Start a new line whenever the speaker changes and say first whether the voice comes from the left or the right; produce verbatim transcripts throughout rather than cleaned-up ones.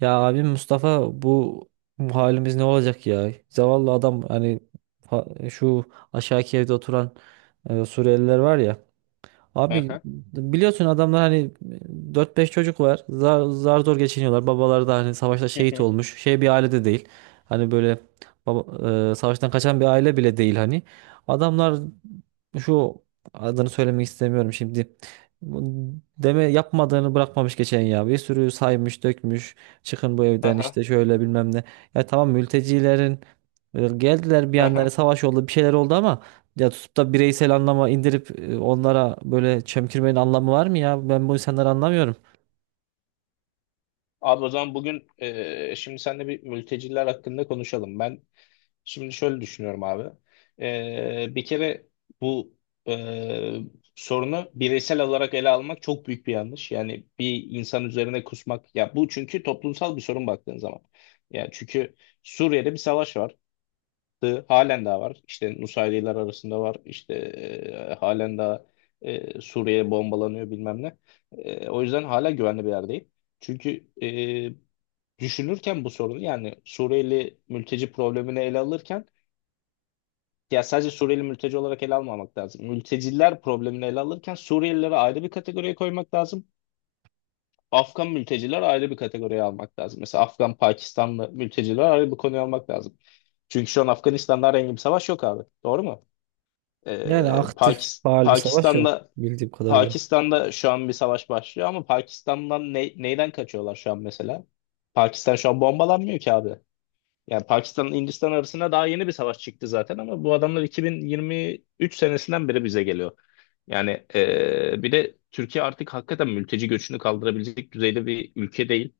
right: Ya abim Mustafa bu, bu halimiz ne olacak ya? Zavallı adam hani fa- şu aşağıki evde oturan e, Suriyeliler var ya.
left: Hı
right: Abi,
left: hı.
right: biliyorsun adamlar hani e, dört beş çocuk var. Zar, zar zor geçiniyorlar. Babaları da hani savaşta
left: Hı
right: şehit
left: hı.
right: olmuş. Şey, bir ailede değil. Hani böyle baba, e, savaştan kaçan bir aile bile değil hani. Adamlar şu adını söylemek istemiyorum şimdi. Bu Deme yapmadığını bırakmamış geçen ya. Bir sürü saymış, dökmüş. Çıkın bu
left: Hı
right: evden
left: hı.
right: işte, şöyle bilmem ne. Ya tamam, mültecilerin e, geldiler, bir
left: Hı
right: yandan hani
left: hı.
right: savaş oldu, bir şeyler oldu, ama ya tutup da bireysel anlama indirip e, onlara böyle çemkirmenin anlamı var mı ya? Ben bu insanları anlamıyorum.
left: Abi o zaman bugün e, şimdi seninle bir mülteciler hakkında konuşalım. Ben şimdi şöyle düşünüyorum abi. E, bir kere bu e, sorunu bireysel olarak ele almak çok büyük bir yanlış. Yani bir insan üzerine kusmak. Ya bu çünkü toplumsal bir sorun, baktığın zaman. Yani çünkü Suriye'de bir savaş var. Yaptı. Halen daha var. İşte Nusayriler arasında var. İşte e, halen daha e, Suriye bombalanıyor, bilmem ne. E, o yüzden hala güvenli bir yerdeyim. Çünkü e, düşünürken bu sorunu, yani Suriyeli mülteci problemini ele alırken, ya sadece Suriyeli mülteci olarak ele almamak lazım. Mülteciler problemini ele alırken Suriyelilere ayrı bir kategoriye koymak lazım. Afgan mülteciler ayrı bir kategoriye almak lazım. Mesela Afgan, Pakistanlı mülteciler ayrı bir konuya almak lazım. Çünkü şu an Afganistan'da herhangi bir savaş yok abi. Doğru mu? Ee,
right: Yani aktif
left: Pakis-
right: faal bir savaş yok
left: Pakistan'da
right: bildiğim kadarıyla.
left: Pakistan'da şu an bir savaş başlıyor ama Pakistan'dan ne- neyden kaçıyorlar şu an mesela? Pakistan şu an bombalanmıyor ki abi. Yani Pakistan Hindistan arasında daha yeni bir savaş çıktı zaten ama bu adamlar iki bin yirmi üç senesinden beri bize geliyor. Yani ee, bir de Türkiye artık hakikaten mülteci göçünü kaldırabilecek düzeyde bir ülke değil.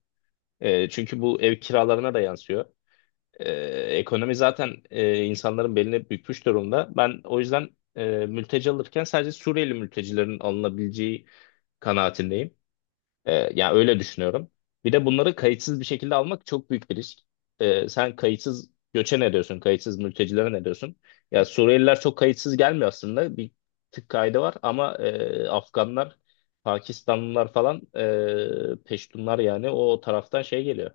left: Ee, çünkü bu ev kiralarına da yansıyor. Ee, Ekonomi zaten e, insanların beline bükmüş durumda. Ben o yüzden e, mülteci alırken sadece Suriyeli mültecilerin alınabileceği kanaatindeyim. Ee, yani öyle düşünüyorum. Bir de bunları kayıtsız bir şekilde almak çok büyük bir risk. Ee, sen kayıtsız göçe ne diyorsun? Kayıtsız mültecilere ne diyorsun? Ya Suriyeliler çok kayıtsız gelmiyor aslında. Bir tık kaydı var ama e, Afganlar, Pakistanlılar falan, e, Peştunlar, yani o taraftan şey geliyor.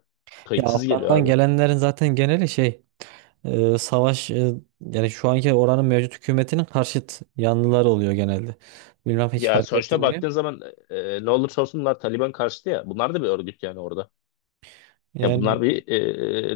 right: Ya
left: Kayıtsız geliyor
right: Afgan'dan
left: abi.
right: gelenlerin zaten geneli şey, e, savaş, e, yani şu anki oranın mevcut hükümetinin karşıt yanlıları oluyor genelde. Bilmem, hiç
left: Ya
right: fark
left: sonuçta
right: ettin mi?
left: baktığın zaman e, ne olursa olsun bunlar Taliban karşıtı ya. Bunlar da bir örgüt yani orada. Ya bunlar
right: Yani,
left: bir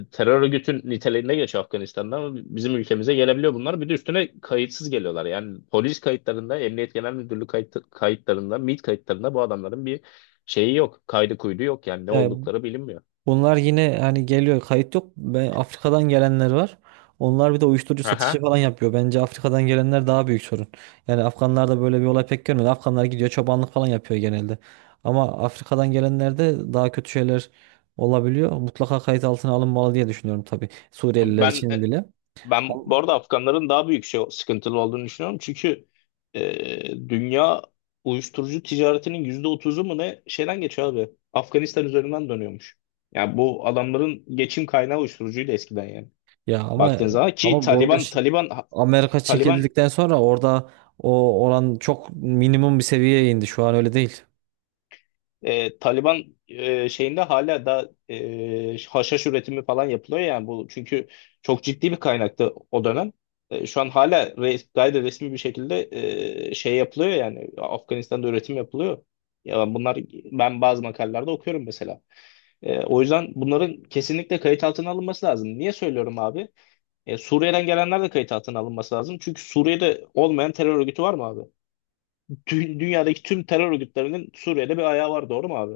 left: e, terör örgütün niteliğinde geçiyor Afganistan'da ama bizim ülkemize gelebiliyor bunlar. Bir de üstüne kayıtsız geliyorlar. Yani polis kayıtlarında, Emniyet Genel Müdürlüğü kayıt, kayıtlarında, MİT kayıtlarında bu adamların bir şeyi yok. Kaydı kuydu yok, yani ne
right: yani
left: oldukları bilinmiyor.
right: bunlar yine hani geliyor, kayıt yok. Ben, Afrika'dan gelenler var. Onlar bir de uyuşturucu satışı
left: Aha.
right: falan yapıyor. Bence Afrika'dan gelenler daha büyük sorun. Yani Afganlarda böyle bir olay pek görmedim. Afganlar gidiyor, çobanlık falan yapıyor genelde. Ama Afrika'dan gelenlerde daha kötü şeyler olabiliyor. Mutlaka kayıt altına alınmalı diye düşünüyorum tabii. Suriyeliler
left: Ben
right: için
left: e,
right: bile.
left: Ben
right: Ama-
left: bu arada Afganların daha büyük şey, sıkıntılı olduğunu düşünüyorum. Çünkü e, dünya uyuşturucu ticaretinin yüzde otuzu mu ne şeyden geçiyor abi. Afganistan üzerinden dönüyormuş. Yani bu adamların geçim kaynağı uyuşturucuydu eskiden yani.
right: Ya ama,
left: Baktığın zaman ki
right: ama bu arada
left: Taliban
right: şi-
left: Taliban
right: Amerika
left: Taliban
right: çekildikten sonra orada o oran çok minimum bir seviyeye indi. Şu an öyle değil.
left: E, Taliban e, şeyinde hala da e, haşhaş üretimi falan yapılıyor, yani bu çünkü çok ciddi bir kaynaktı o dönem. E, şu an hala re- gayet de resmi bir şekilde e, şey yapılıyor, yani Afganistan'da üretim yapılıyor. Ya bunlar, ben bazı makalelerde okuyorum mesela. E, o yüzden bunların kesinlikle kayıt altına alınması lazım. Niye söylüyorum abi? E, Suriye'den gelenler de kayıt altına alınması lazım. Çünkü Suriye'de olmayan terör örgütü var mı abi? Dü- dünyadaki tüm terör örgütlerinin Suriye'de bir ayağı var, doğru mu abi?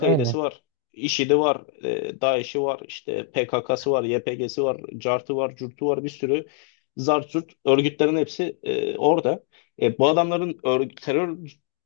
right: Yani.
left: var, IŞİD'i var, e, DAEŞ'i var, işte P K K'sı var, Y P G'si var, C A R T'ı var, C U R T'u var, bir sürü zart zurt örgütlerin hepsi e, orada. E, bu adamların örg- terör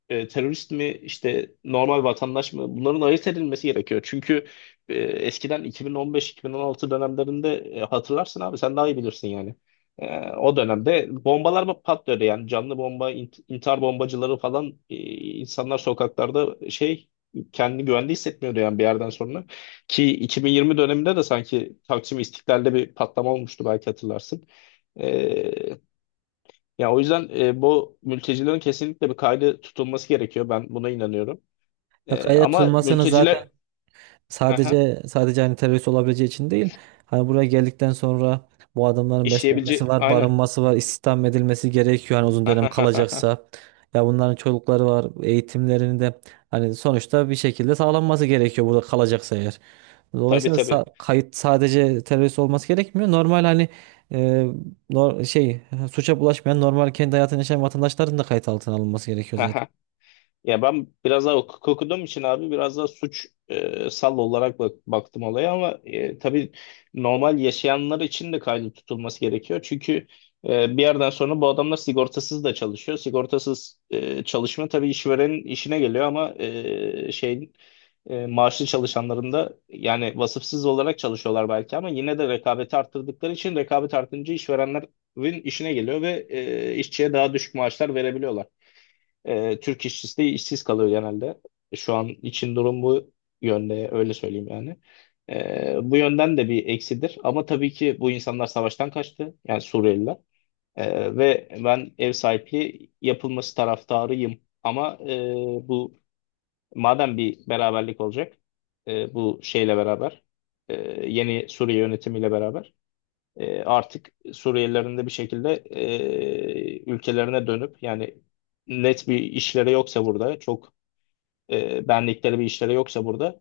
left: e, terörist mi, işte normal vatandaş mı, bunların ayırt edilmesi gerekiyor. Çünkü e, eskiden iki bin on beş-iki bin on altı dönemlerinde, e, hatırlarsın abi, sen daha iyi bilirsin yani. E, o dönemde bombalar mı patlıyordu, yani canlı bomba, int- intihar bombacıları falan, e, insanlar sokaklarda şey, kendini güvende hissetmiyordu yani bir yerden sonra. Ki iki bin yirmi döneminde de sanki Taksim İstiklal'de bir patlama olmuştu, belki hatırlarsın. Ee, Yani o yüzden e, bu mültecilerin kesinlikle bir kaydı tutulması gerekiyor. Ben buna inanıyorum.
right: Ya,
left: Ee,
right: kayda
left: ama
right: tutulmasını zaten.
left: mülteciler. Aha,
right: Sadece sadece hani terörist olabileceği için değil. Hani buraya geldikten sonra bu adamların beslenmesi
left: işleyebileceği
right: var,
left: aynen.
right: barınması var, istihdam edilmesi gerekiyor hani uzun dönem
left: Aha,
right: kalacaksa. Ya bunların çocukları var, eğitimlerini de hani sonuçta bir şekilde sağlanması gerekiyor burada kalacaksa eğer.
left: tabii
right: Dolayısıyla sa-
left: tabii.
right: kayıt sadece terörist olması gerekmiyor. Normal hani, e, nor- şey suça bulaşmayan normal kendi hayatını yaşayan vatandaşların da kayıt altına alınması gerekiyor.
left: Ya ben biraz daha hukuk okuduğum için abi, biraz daha suç e, sal olarak bak- baktım olaya ama e, tabii normal yaşayanlar için de kaydı tutulması gerekiyor. Çünkü e, bir yerden sonra bu adamlar sigortasız da çalışıyor. Sigortasız e, çalışma tabii işverenin işine geliyor ama e, şeyin e, maaşlı çalışanların da, yani vasıfsız olarak çalışıyorlar belki ama yine de rekabeti arttırdıkları için, rekabet artınca işverenlerin işine geliyor ve e, işçiye daha düşük maaşlar verebiliyorlar. E, Türk işçisi de işsiz kalıyor genelde. E, Şu an için durum bu yönde, öyle söyleyeyim yani. E, bu yönden de bir eksidir. Ama tabii ki bu insanlar savaştan kaçtı. Yani Suriyeliler. E, ve ben ev sahipliği yapılması taraftarıyım. Ama e, bu, madem bir beraberlik olacak, e, bu şeyle beraber, e, yeni Suriye yönetimiyle beraber, e, artık Suriyelilerin de bir şekilde e, ülkelerine dönüp, yani net bir işleri yoksa burada, çok e, benlikleri bir işleri yoksa burada,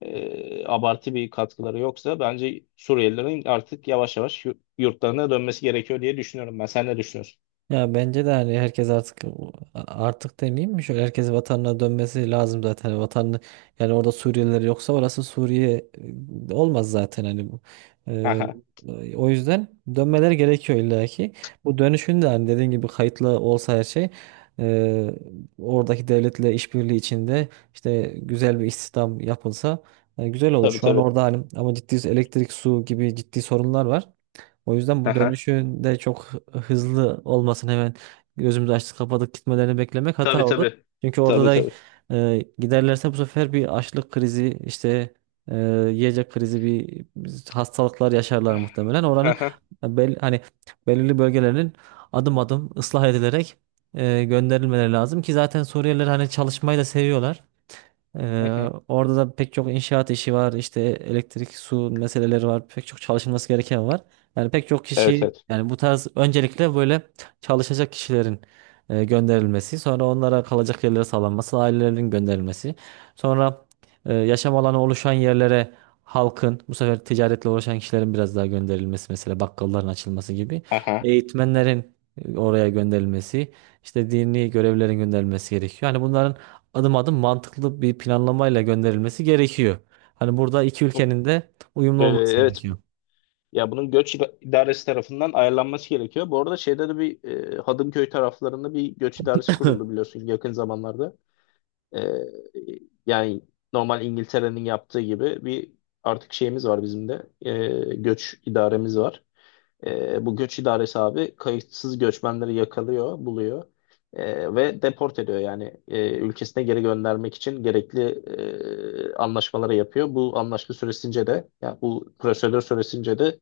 left: e, abartı bir katkıları yoksa, bence Suriyelilerin artık yavaş yavaş yu- yurtlarına dönmesi gerekiyor diye düşünüyorum ben. Sen ne düşünüyorsun?
right: Ya bence de hani herkes artık, artık demeyeyim mi? Şöyle, herkes vatanına dönmesi lazım zaten. Vatanını, yani orada Suriyeliler yoksa orası Suriye e, olmaz zaten hani bu. Ee,
left: Aha,
right: O yüzden dönmeleri gerekiyor illa ki. Bu dönüşün de hani dediğin gibi kayıtlı olsa, her şey e, oradaki devletle işbirliği içinde, işte güzel bir istihdam yapılsa e, güzel olur.
left: tabii
right: Şu an
left: tabii.
right: orada hani ama ciddi elektrik, su gibi ciddi sorunlar var. O yüzden bu
left: Aha.
right: dönüşün de çok hızlı olmasın, hemen gözümüzü açtık kapadık gitmelerini beklemek hata
left: Tabii
right: olur.
left: tabii.
right: Çünkü orada
left: Tabii
right: da
left: tabii.
right: e, giderlerse bu sefer bir açlık krizi, işte e, yiyecek krizi, bir hastalıklar yaşarlar muhtemelen. Oranın
left: Aha.
right: bel, hani belirli bölgelerinin adım adım ıslah edilerek e, gönderilmeleri lazım ki zaten Suriyeliler hani çalışmayı da seviyorlar.
left: Hı
right: Ee,
left: hı.
right: orada da pek çok inşaat işi var, işte elektrik, su meseleleri var, pek çok çalışılması gereken var. Yani pek çok
left: Evet
right: kişi,
left: evet.
right: yani bu tarz öncelikle böyle çalışacak kişilerin e, gönderilmesi, sonra onlara kalacak yerlere sağlanması, ailelerin gönderilmesi, sonra e, yaşam alanı oluşan yerlere halkın, bu sefer ticaretle uğraşan kişilerin biraz daha gönderilmesi, mesela bakkalların açılması gibi,
left: Aha.
right: eğitmenlerin e, oraya gönderilmesi, işte dini görevlilerin gönderilmesi gerekiyor. Yani bunların adım adım mantıklı bir planlamayla gönderilmesi gerekiyor. Hani burada iki ülkenin de uyumlu
left: Ee,
right: olması
left: evet.
right: gerekiyor.
left: Ya bunun göç ida- idaresi tarafından ayarlanması gerekiyor. Bu arada şeyde de bir, e, Hadımköy taraflarında bir göç idaresi kuruldu, biliyorsun, yakın zamanlarda. E, Yani normal İngiltere'nin yaptığı gibi bir, artık şeyimiz var bizim de, e, göç idaremiz var. E, bu göç idaresi abi kayıtsız göçmenleri yakalıyor, buluyor, e, ve deport ediyor. Yani e, ülkesine geri göndermek için gerekli e, anlaşmaları yapıyor. Bu anlaşma süresince de, yani bu prosedür süresince de,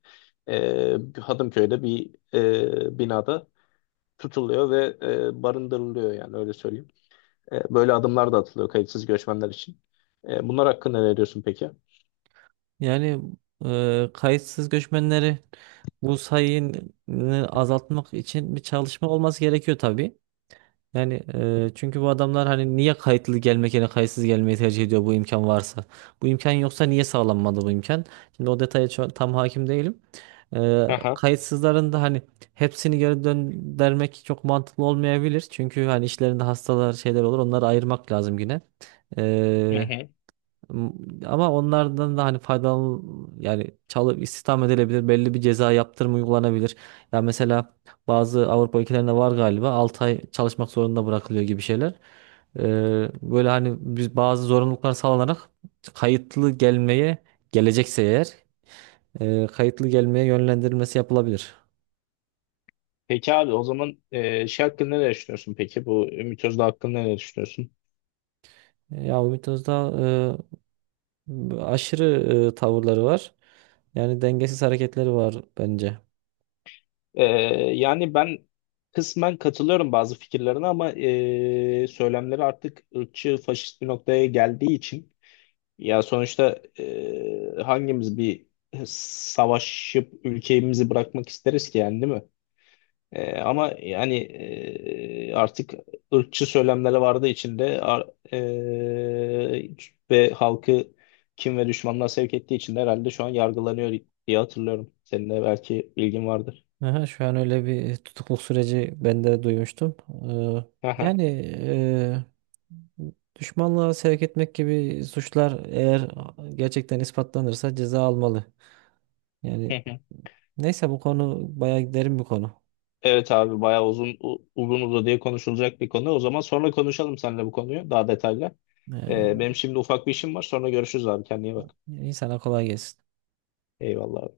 left: e, Hadımköy'de bir e, binada tutuluyor ve e, barındırılıyor, yani öyle söyleyeyim. E, böyle adımlar da atılıyor kayıtsız göçmenler için. E, bunlar hakkında ne diyorsun peki?
right: Yani e, kayıtsız göçmenleri, bu sayını azaltmak için bir çalışma olması gerekiyor tabii. Yani e, çünkü bu adamlar hani niye kayıtlı gelmek yerine kayıtsız gelmeyi tercih ediyor, bu imkan varsa? Bu imkan yoksa niye sağlanmadı bu imkan? Şimdi o detaya ço- tam hakim değilim. E,
left: Aha.
right: Kayıtsızların da hani hepsini geri döndürmek çok mantıklı olmayabilir. Çünkü hani işlerinde hastalar, şeyler olur, onları ayırmak lazım yine.
left: Hı hı.
right: M- Ama onlardan da hani faydalan, yani çalıp istihdam edilebilir. Belli bir ceza yaptırım uygulanabilir. Ya mesela bazı Avrupa ülkelerinde var galiba, 6 ay çalışmak zorunda bırakılıyor gibi şeyler. Ee, böyle hani biz bazı zorunluluklar sağlanarak kayıtlı gelmeye, gelecekse eğer e, kayıtlı gelmeye yönlendirilmesi yapılabilir.
left: Peki abi, o zaman e, şey hakkında ne düşünüyorsun peki? Bu Ümit Özdağ hakkında ne düşünüyorsun?
right: Ya, Ümit Özdağ e, aşırı e, tavırları var. Yani dengesiz hareketleri var bence.
left: E, Yani ben kısmen katılıyorum bazı fikirlerine ama e, söylemleri artık ırkçı, faşist bir noktaya geldiği için, ya sonuçta e, hangimiz bir savaşıp ülkemizi bırakmak isteriz ki, yani değil mi? E, ama yani e, artık ırkçı söylemleri vardı içinde, ar- e, ve halkı, kim ve düşmanlığa sevk ettiği için de, herhalde şu an yargılanıyor diye hatırlıyorum. Senin de belki bilgin vardır.
right: Aha, şu an öyle bir tutukluk süreci ben de duymuştum. Ee,
left: Aha.
right: Yani e, düşmanlığa sevk etmek gibi suçlar eğer gerçekten ispatlanırsa ceza almalı. Yani
left: Hı hı.
right: neyse, bu konu bayağı derin bir konu.
left: Evet abi, bayağı uzun, u- uzun uzadıya konuşulacak bir konu. O zaman sonra konuşalım seninle bu konuyu daha detaylı. E,
right: Ee,
left: benim şimdi ufak bir işim var. Sonra görüşürüz abi. Kendine iyi bak.
right: insana kolay gelsin.
left: Eyvallah.